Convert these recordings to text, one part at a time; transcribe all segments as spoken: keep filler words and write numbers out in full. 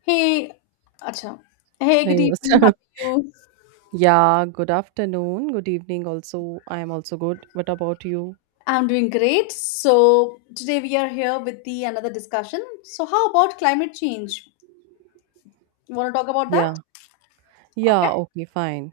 Hey, acha. Hey, They good must- evening. How are you? yeah, good afternoon. Good evening also. I am also good. What about you? I'm doing great. So today we are here with the another discussion. So how about climate change? You want to talk about that? Yeah. Okay. Yeah, okay, fine.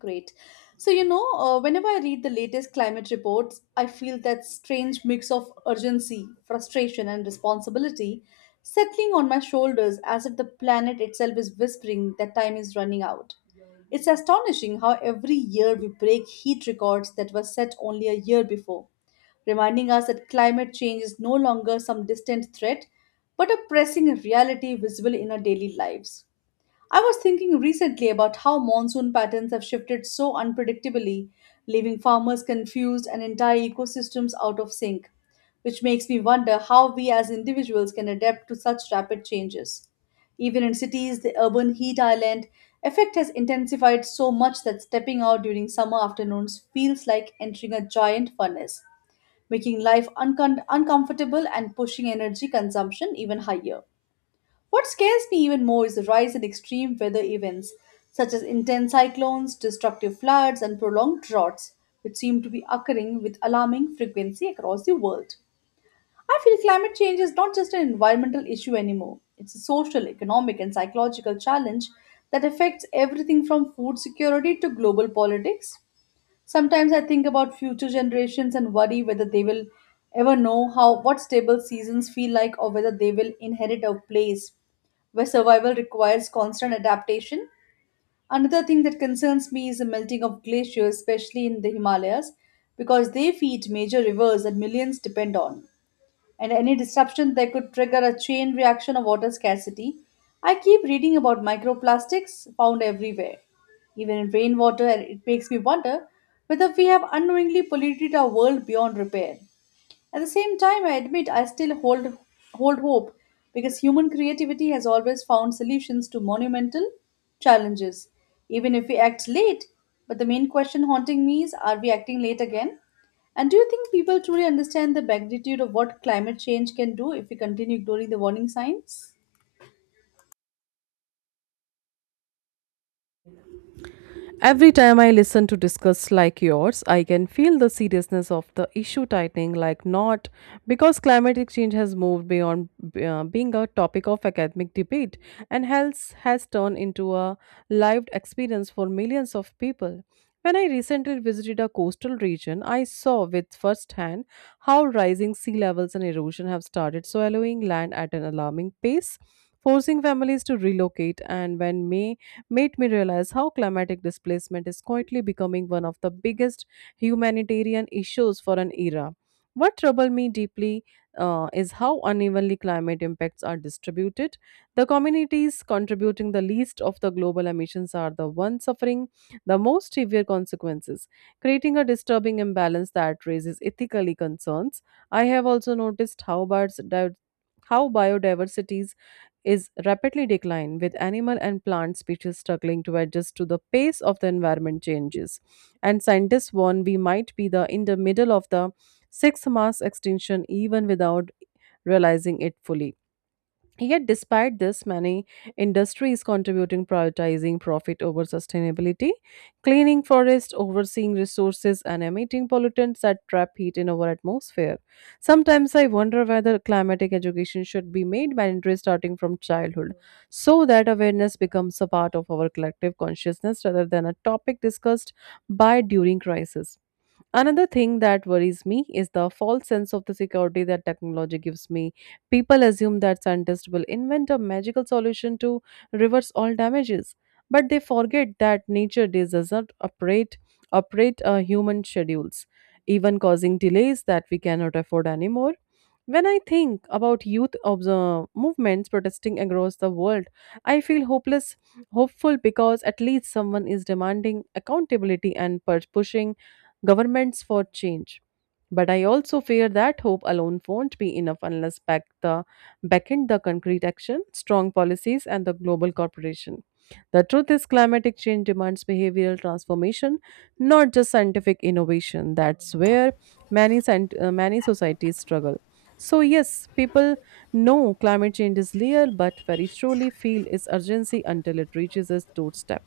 Great. So, you know, uh, whenever I read the latest climate reports, I feel that strange mix of urgency, frustration, and responsibility settling on my shoulders as if the planet itself is whispering that time is running out. It's astonishing how every year we break heat records that were set only a year before, reminding us that climate change is no longer some distant threat, but a pressing reality visible in our daily lives. I was thinking recently about how monsoon patterns have shifted so unpredictably, leaving farmers confused and entire ecosystems out of sync, which makes me wonder how we as individuals can adapt to such rapid changes. Even in cities, the urban heat island effect has intensified so much that stepping out during summer afternoons feels like entering a giant furnace, making life uncom- uncomfortable and pushing energy consumption even higher. What scares me even more is the rise in extreme weather events, such as intense cyclones, destructive floods, and prolonged droughts, which seem to be occurring with alarming frequency across the world. I feel climate change is not just an environmental issue anymore, it's a social, economic, and psychological challenge that affects everything from food security to global politics. Sometimes I think about future generations and worry whether they will ever know how what stable seasons feel like or whether they will inherit a place where survival requires constant adaptation. Another thing that concerns me is the melting of glaciers, especially in the Himalayas, because they feed major rivers that millions depend on and any disruption that could trigger a chain reaction of water scarcity. I keep reading about microplastics found everywhere, even in rainwater, and it makes me wonder whether we have unknowingly polluted our world beyond repair. At the same time, I admit I still hold hold hope because human creativity has always found solutions to monumental challenges, even if we act late. But the main question haunting me is are we acting late again? And do you think people truly understand the magnitude of what climate change can do if we continue ignoring the warning signs? Every time I listen to discuss like yours, I can feel the seriousness of the issue tightening like not because climatic change has moved beyond uh, being a topic of academic debate, and health has turned into a lived experience for millions of people. When I recently visited a coastal region, I saw with firsthand how rising sea levels and erosion have started swallowing land at an alarming pace, forcing families to relocate, and when may made me realize how climatic displacement is quietly becoming one of the biggest humanitarian issues for an era. What troubled me deeply, uh, is how unevenly climate impacts are distributed. The communities contributing the least of the global emissions are the ones suffering the most severe consequences, creating a disturbing imbalance that raises ethical concerns. I have also noticed how birds di- how biodiversity is rapidly declining, with animal and plant species struggling to adjust to the pace of the environment changes. And scientists warn we might be the in the middle of the sixth mass extinction even without realizing it fully. Yet, despite this, many industries contributing prioritizing profit over sustainability, cleaning forests, overseeing resources, and emitting pollutants that trap heat in our atmosphere. Sometimes I wonder whether climatic education should be made mandatory starting from childhood, so that awareness becomes a part of our collective consciousness rather than a topic discussed by during crisis. Another thing that worries me is the false sense of the security that technology gives me. People assume that scientists will invent a magical solution to reverse all damages, but they forget that nature does not operate operate uh, human schedules, even causing delays that we cannot afford anymore. When I think about youth observe movements protesting across the world, I feel hopeless, hopeful because at least someone is demanding accountability and pur- pushing governments for change. But I also fear that hope alone won't be enough unless back the back in the concrete action, strong policies, and the global corporation. The truth is, climatic change demands behavioral transformation, not just scientific innovation. That's where many, scient- uh, many societies struggle. So, yes, people no, climate change is real, but very truly feel its urgency until it reaches its doorstep.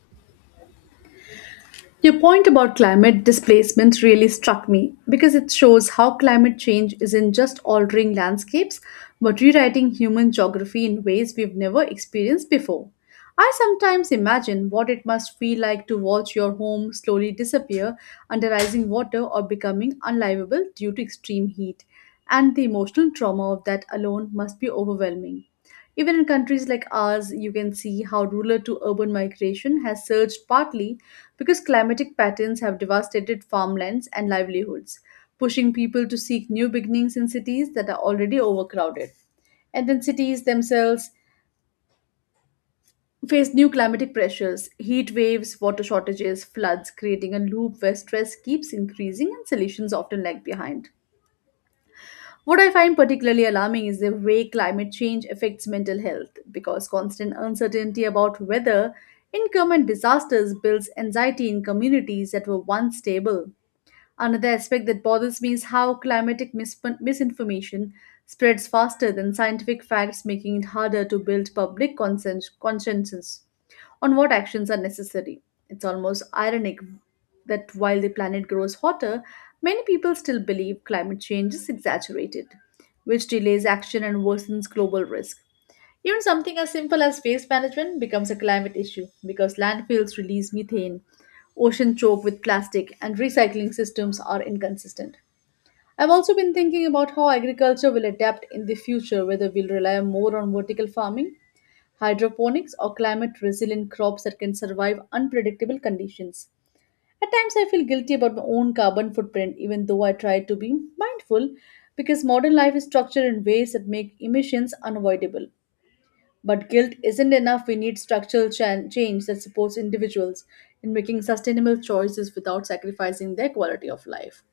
Your point about climate displacement really struck me because it shows how climate change isn't just altering landscapes but rewriting human geography in ways we've never experienced before. I sometimes imagine what it must feel like to watch your home slowly disappear under rising water or becoming unlivable due to extreme heat, and the emotional trauma of that alone must be overwhelming. Even in countries like ours, you can see how rural to urban migration has surged partly because climatic patterns have devastated farmlands and livelihoods, pushing people to seek new beginnings in cities that are already overcrowded. And then cities themselves face new climatic pressures, heat waves, water shortages, floods, creating a loop where stress keeps increasing and solutions often lag behind. What I find particularly alarming is the way climate change affects mental health because constant uncertainty about weather, income, and disasters builds anxiety in communities that were once stable. Another aspect that bothers me is how climatic mis- misinformation spreads faster than scientific facts, making it harder to build public consens- consciences on what actions are necessary. It's almost ironic that while the planet grows hotter, many people still believe climate change is exaggerated, which delays action and worsens global risk. Even something as simple as waste management becomes a climate issue because landfills release methane, ocean choke with plastic, and recycling systems are inconsistent. I've also been thinking about how agriculture will adapt in the future, whether we'll rely more on vertical farming hydroponics, or climate resilient crops that can survive unpredictable conditions. At times, I feel guilty about my own carbon footprint, even though I try to be mindful because modern life is structured in ways that make emissions unavoidable. But guilt isn't enough. We need structural chan- change that supports individuals in making sustainable choices without sacrificing their quality of life.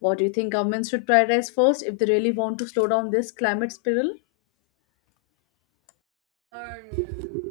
What do you think governments should prioritize first if they really want to slow down this climate spiral?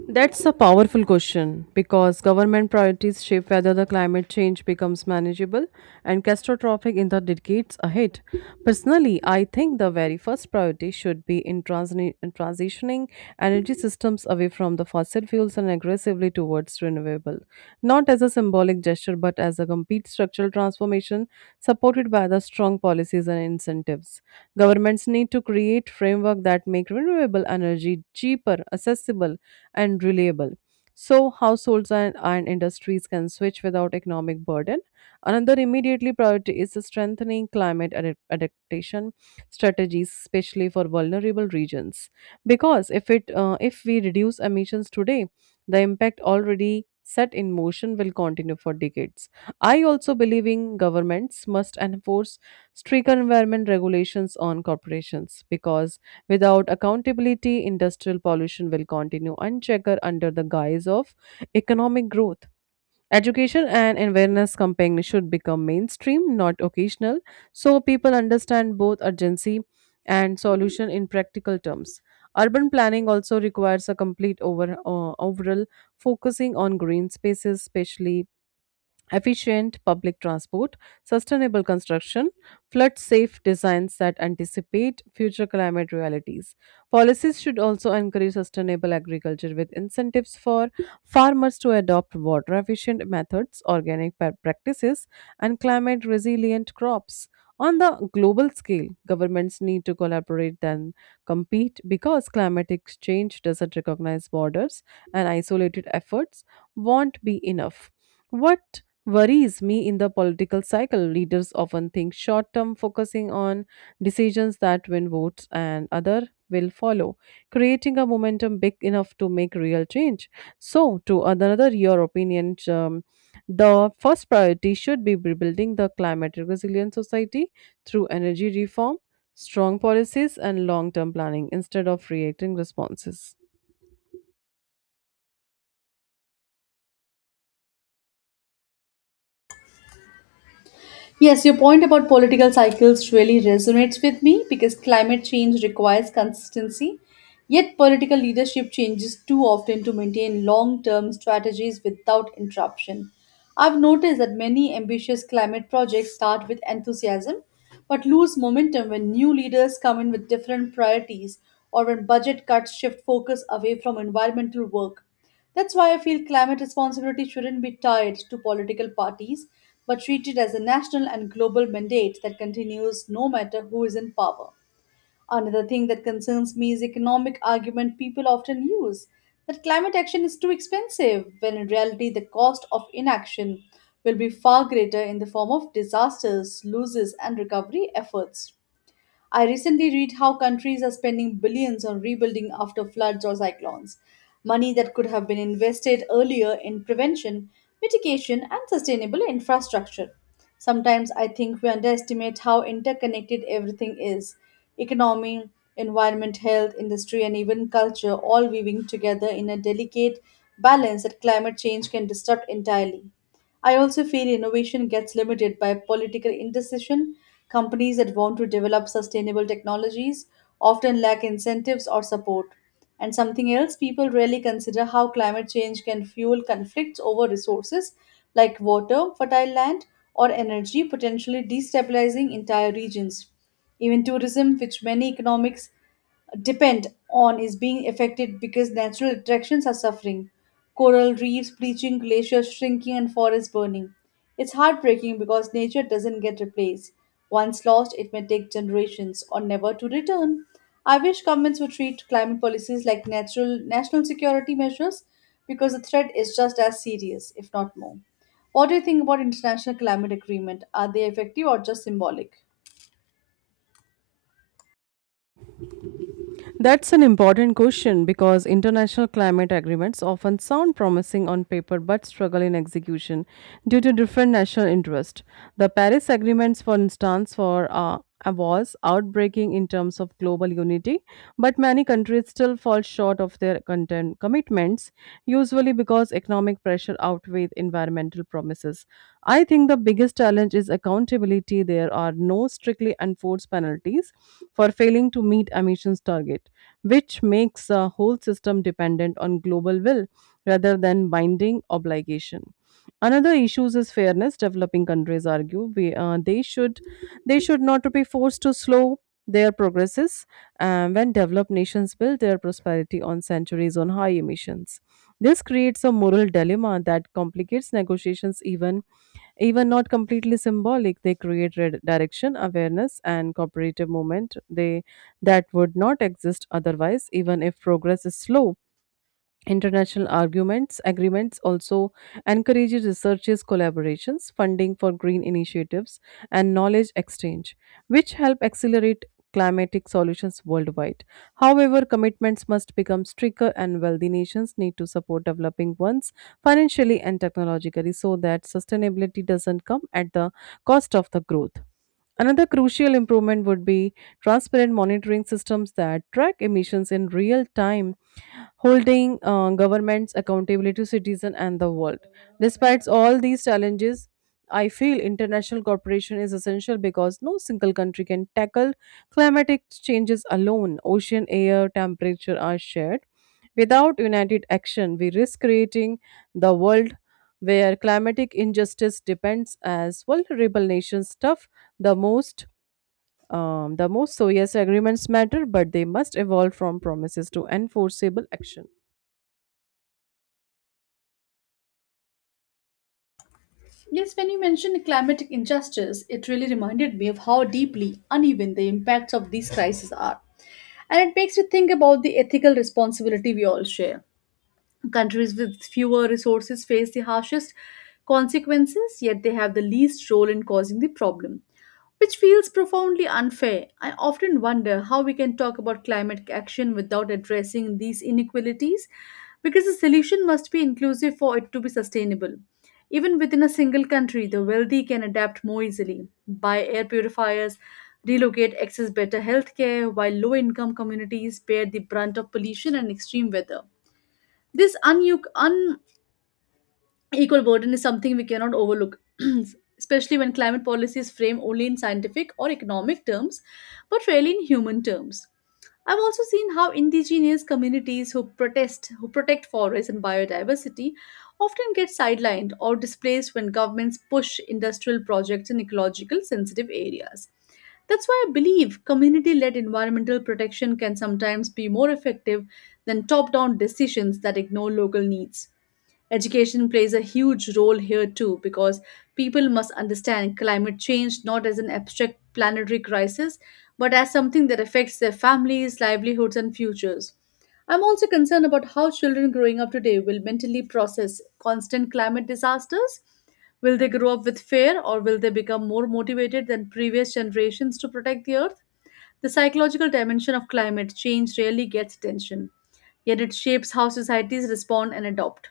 That's a powerful question because government priorities shape whether the climate change becomes manageable and catastrophic in the decades ahead. Personally, I think the very first priority should be in transni- in transitioning energy systems away from the fossil fuels and aggressively towards renewable, not as a symbolic gesture but as a complete structural transformation supported by the strong policies and incentives. Governments need to create framework that make renewable energy cheaper, accessible, and reliable. So, households and, and industries can switch without economic burden. Another immediately priority is strengthening climate adap- adaptation strategies, especially for vulnerable regions. Because if it uh, if we reduce emissions today, the impact already set in motion will continue for decades. I also believe in governments must enforce strict environment regulations on corporations because without accountability, industrial pollution will continue unchecked under the guise of economic growth. Education and awareness campaign should become mainstream, not occasional, so people understand both urgency and solution in practical terms. Urban planning also requires a complete over, uh, overall focusing on green spaces, especially efficient public transport, sustainable construction, flood safe designs that anticipate future climate realities. Policies should also encourage sustainable agriculture with incentives for farmers to adopt water efficient methods, organic pa- practices, and climate resilient crops. On the global scale, governments need to collaborate than compete because climatic change doesn't recognize borders and isolated efforts won't be enough. What worries me in the political cycle. Leaders often think short term, focusing on decisions that win votes and other will follow, creating a momentum big enough to make real change. So, to another your opinion, um, the first priority should be rebuilding the climate resilient society through energy reform, strong policies, and long term planning instead of reacting responses. Yes, your point about political cycles really resonates with me because climate change requires consistency. Yet, political leadership changes too often to maintain long term strategies without interruption. I've noticed that many ambitious climate projects start with enthusiasm but lose momentum when new leaders come in with different priorities or when budget cuts shift focus away from environmental work. That's why I feel climate responsibility shouldn't be tied to political parties, but treated as a national and global mandate that continues no matter who is in power. Another thing that concerns me is the economic argument people often use that climate action is too expensive, when in reality the cost of inaction will be far greater in the form of disasters, losses, and recovery efforts. I recently read how countries are spending billions on rebuilding after floods or cyclones, money that could have been invested earlier in prevention, mitigation, and sustainable infrastructure. Sometimes I think we underestimate how interconnected everything is economy, environment, health, industry, and even culture all weaving together in a delicate balance that climate change can disrupt entirely. I also feel innovation gets limited by political indecision. Companies that want to develop sustainable technologies often lack incentives or support. And something else people rarely consider how climate change can fuel conflicts over resources like water, fertile land, or energy, potentially destabilizing entire regions. Even tourism, which many economics depend on is being affected because natural attractions are suffering. Coral reefs bleaching, glaciers shrinking, and forests burning. It's heartbreaking because nature doesn't get replaced. Once lost, it may take generations or never to return. I wish governments would treat climate policies like natural national security measures because the threat is just as serious, if not more. What do you think about international climate agreement? Are they effective or just symbolic? That's an important question because international climate agreements often sound promising on paper but struggle in execution due to different national interests. The Paris agreements, for instance, for uh, was outbreaking in terms of global unity, but many countries still fall short of their content commitments, usually because economic pressure outweighs environmental promises. I think the biggest challenge is accountability. There are no strictly enforced penalties for failing to meet emissions targets, which makes the whole system dependent on global will rather than binding obligation. Another issue is fairness. Developing countries argue we, uh, they should they should not to be forced to slow their progresses uh, when developed nations build their prosperity on centuries on high emissions. This creates a moral dilemma that complicates negotiations even even not completely symbolic, they create red direction, awareness, and cooperative movement they that would not exist otherwise, even if progress is slow. International arguments agreements also encourage researchers collaborations, funding for green initiatives, and knowledge exchange, which help accelerate climatic solutions worldwide. However, commitments must become stricter, and wealthy nations need to support developing ones financially and technologically so that sustainability doesn't come at the cost of the growth. Another crucial improvement would be transparent monitoring systems that track emissions in real time, holding uh, governments accountable to citizens and the world. Despite all these challenges, I feel international cooperation is essential because no single country can tackle climatic changes alone. Ocean air, temperature are shared. Without united action, we risk creating the world where climatic injustice depends as vulnerable nations tough the most, um, the most. So yes, agreements matter, but they must evolve from promises to enforceable action. Yes, when you mentioned climatic injustice, it really reminded me of how deeply uneven the impacts of these crises are. And it makes you think about the ethical responsibility we all share. Countries with fewer resources face the harshest consequences, yet they have the least role in causing the problem, which feels profoundly unfair. I often wonder how we can talk about climate action without addressing these inequalities, because the solution must be inclusive for it to be sustainable. Even within a single country, the wealthy can adapt more easily, buy air purifiers, relocate, access better healthcare, while low income communities bear the brunt of pollution and extreme weather this un- un- Equal burden is something we cannot overlook, especially when climate policy is framed only in scientific or economic terms, but rarely in human terms. I've also seen how indigenous communities who protest, who protect forests and biodiversity, often get sidelined or displaced when governments push industrial projects in ecological sensitive areas. That's why I believe community led environmental protection can sometimes be more effective than top down decisions that ignore local needs. Education plays a huge role here too because people must understand climate change not as an abstract planetary crisis but as something that affects their families, livelihoods, and futures. I'm also concerned about how children growing up today will mentally process constant climate disasters. Will they grow up with fear or will they become more motivated than previous generations to protect the earth? The psychological dimension of climate change rarely gets attention, yet it shapes how societies respond and adopt.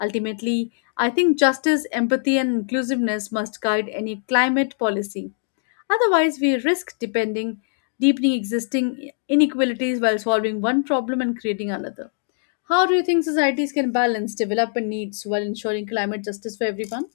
Ultimately, I think justice, empathy, and inclusiveness must guide any climate policy. Otherwise, we risk depending, deepening existing inequalities while solving one problem and creating another. How do you think societies can balance development needs while ensuring climate justice for everyone?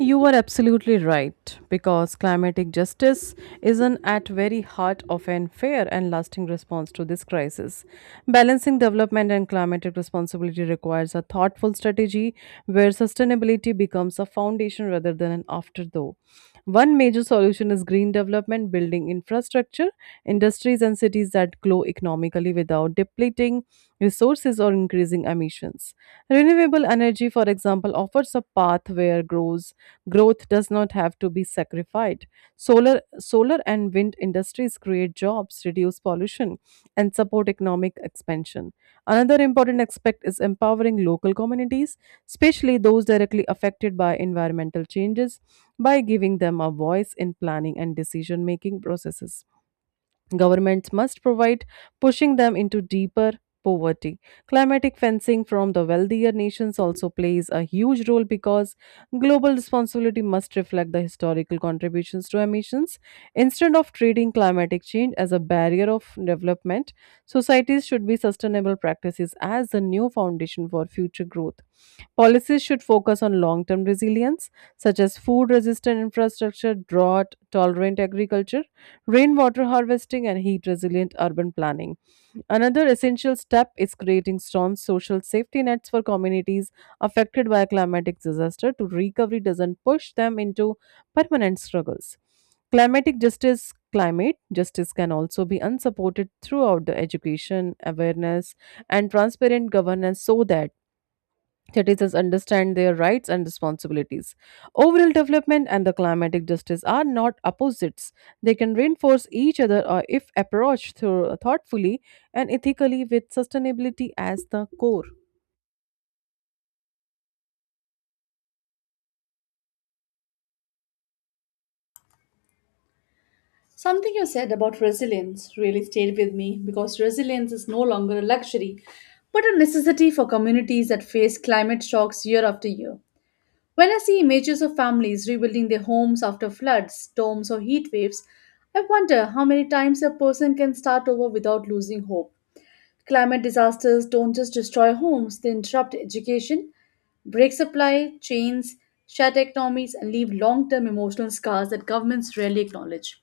You are absolutely right because climatic justice is an at very heart of an fair and lasting response to this crisis. Balancing development and climatic responsibility requires a thoughtful strategy where sustainability becomes a foundation rather than an afterthought. One major solution is green development, building infrastructure, industries, and cities that grow economically without depleting resources or increasing emissions. Renewable energy, for example, offers a path where grows growth does not have to be sacrificed. Solar, solar and wind industries create jobs, reduce pollution, and support economic expansion. Another important aspect is empowering local communities, especially those directly affected by environmental changes, by giving them a voice in planning and decision making processes. Governments must provide, pushing them into deeper poverty. Climatic fencing from the wealthier nations also plays a huge role because global responsibility must reflect the historical contributions to emissions. Instead of treating climatic change as a barrier of development, societies should be sustainable practices as the new foundation for future growth. Policies should focus on long term resilience, such as food resistant infrastructure, drought tolerant agriculture, rainwater harvesting, and heat resilient urban planning. Another essential step is creating strong social safety nets for communities affected by a climatic disaster to recovery doesn't push them into permanent struggles. Climatic justice climate justice can also be unsupported throughout the education awareness and transparent governance so that citizens understand their rights and responsibilities. Overall development and the climatic justice are not opposites. They can reinforce each other uh, if approached through, thoughtfully and ethically with sustainability as the core. Something you said about resilience really stayed with me because resilience is no longer a luxury, but a necessity for communities that face climate shocks year after year. When I see images of families rebuilding their homes after floods, storms, or heat waves, I wonder how many times a person can start over without losing hope. Climate disasters don't just destroy homes, they interrupt education, break supply chains, shatter economies, and leave long term emotional scars that governments rarely acknowledge.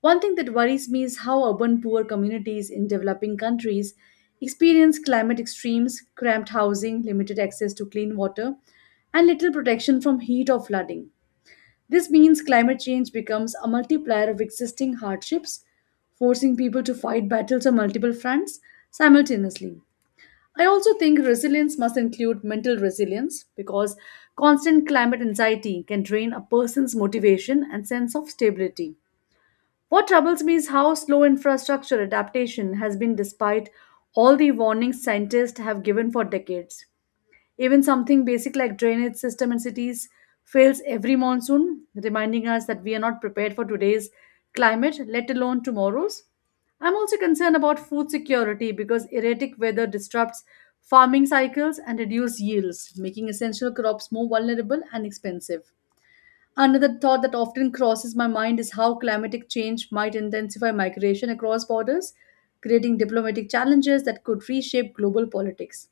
One thing that worries me is how urban poor communities in developing countries experience climate extremes, cramped housing, limited access to clean water, and little protection from heat or flooding. This means climate change becomes a multiplier of existing hardships, forcing people to fight battles on multiple fronts simultaneously. I also think resilience must include mental resilience because constant climate anxiety can drain a person's motivation and sense of stability. What troubles me is how slow infrastructure adaptation has been despite all the warnings scientists have given for decades. Even something basic like drainage system in cities fails every monsoon, reminding us that we are not prepared for today's climate, let alone tomorrow's. I'm also concerned about food security because erratic weather disrupts farming cycles and reduces yields, making essential crops more vulnerable and expensive. Another thought that often crosses my mind is how climatic change might intensify migration across borders, creating diplomatic challenges that could reshape global politics.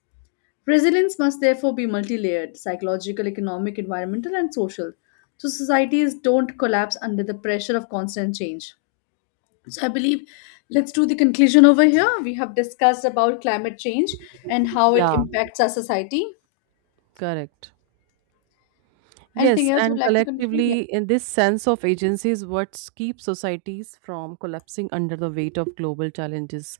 Resilience must therefore be multi layered psychological, economic, environmental, and social, so societies don't collapse under the pressure of constant change. So, I believe let's do the conclusion over here. We have discussed about climate change and how it Yeah. impacts our society. Correct. Yes, Anything else would and like to conclude? Yeah, collectively, in this sense of agency is what keeps societies from collapsing under the weight of global challenges,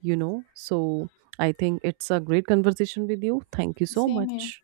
you know. So I think it's a great conversation with you. Thank you so same here. much.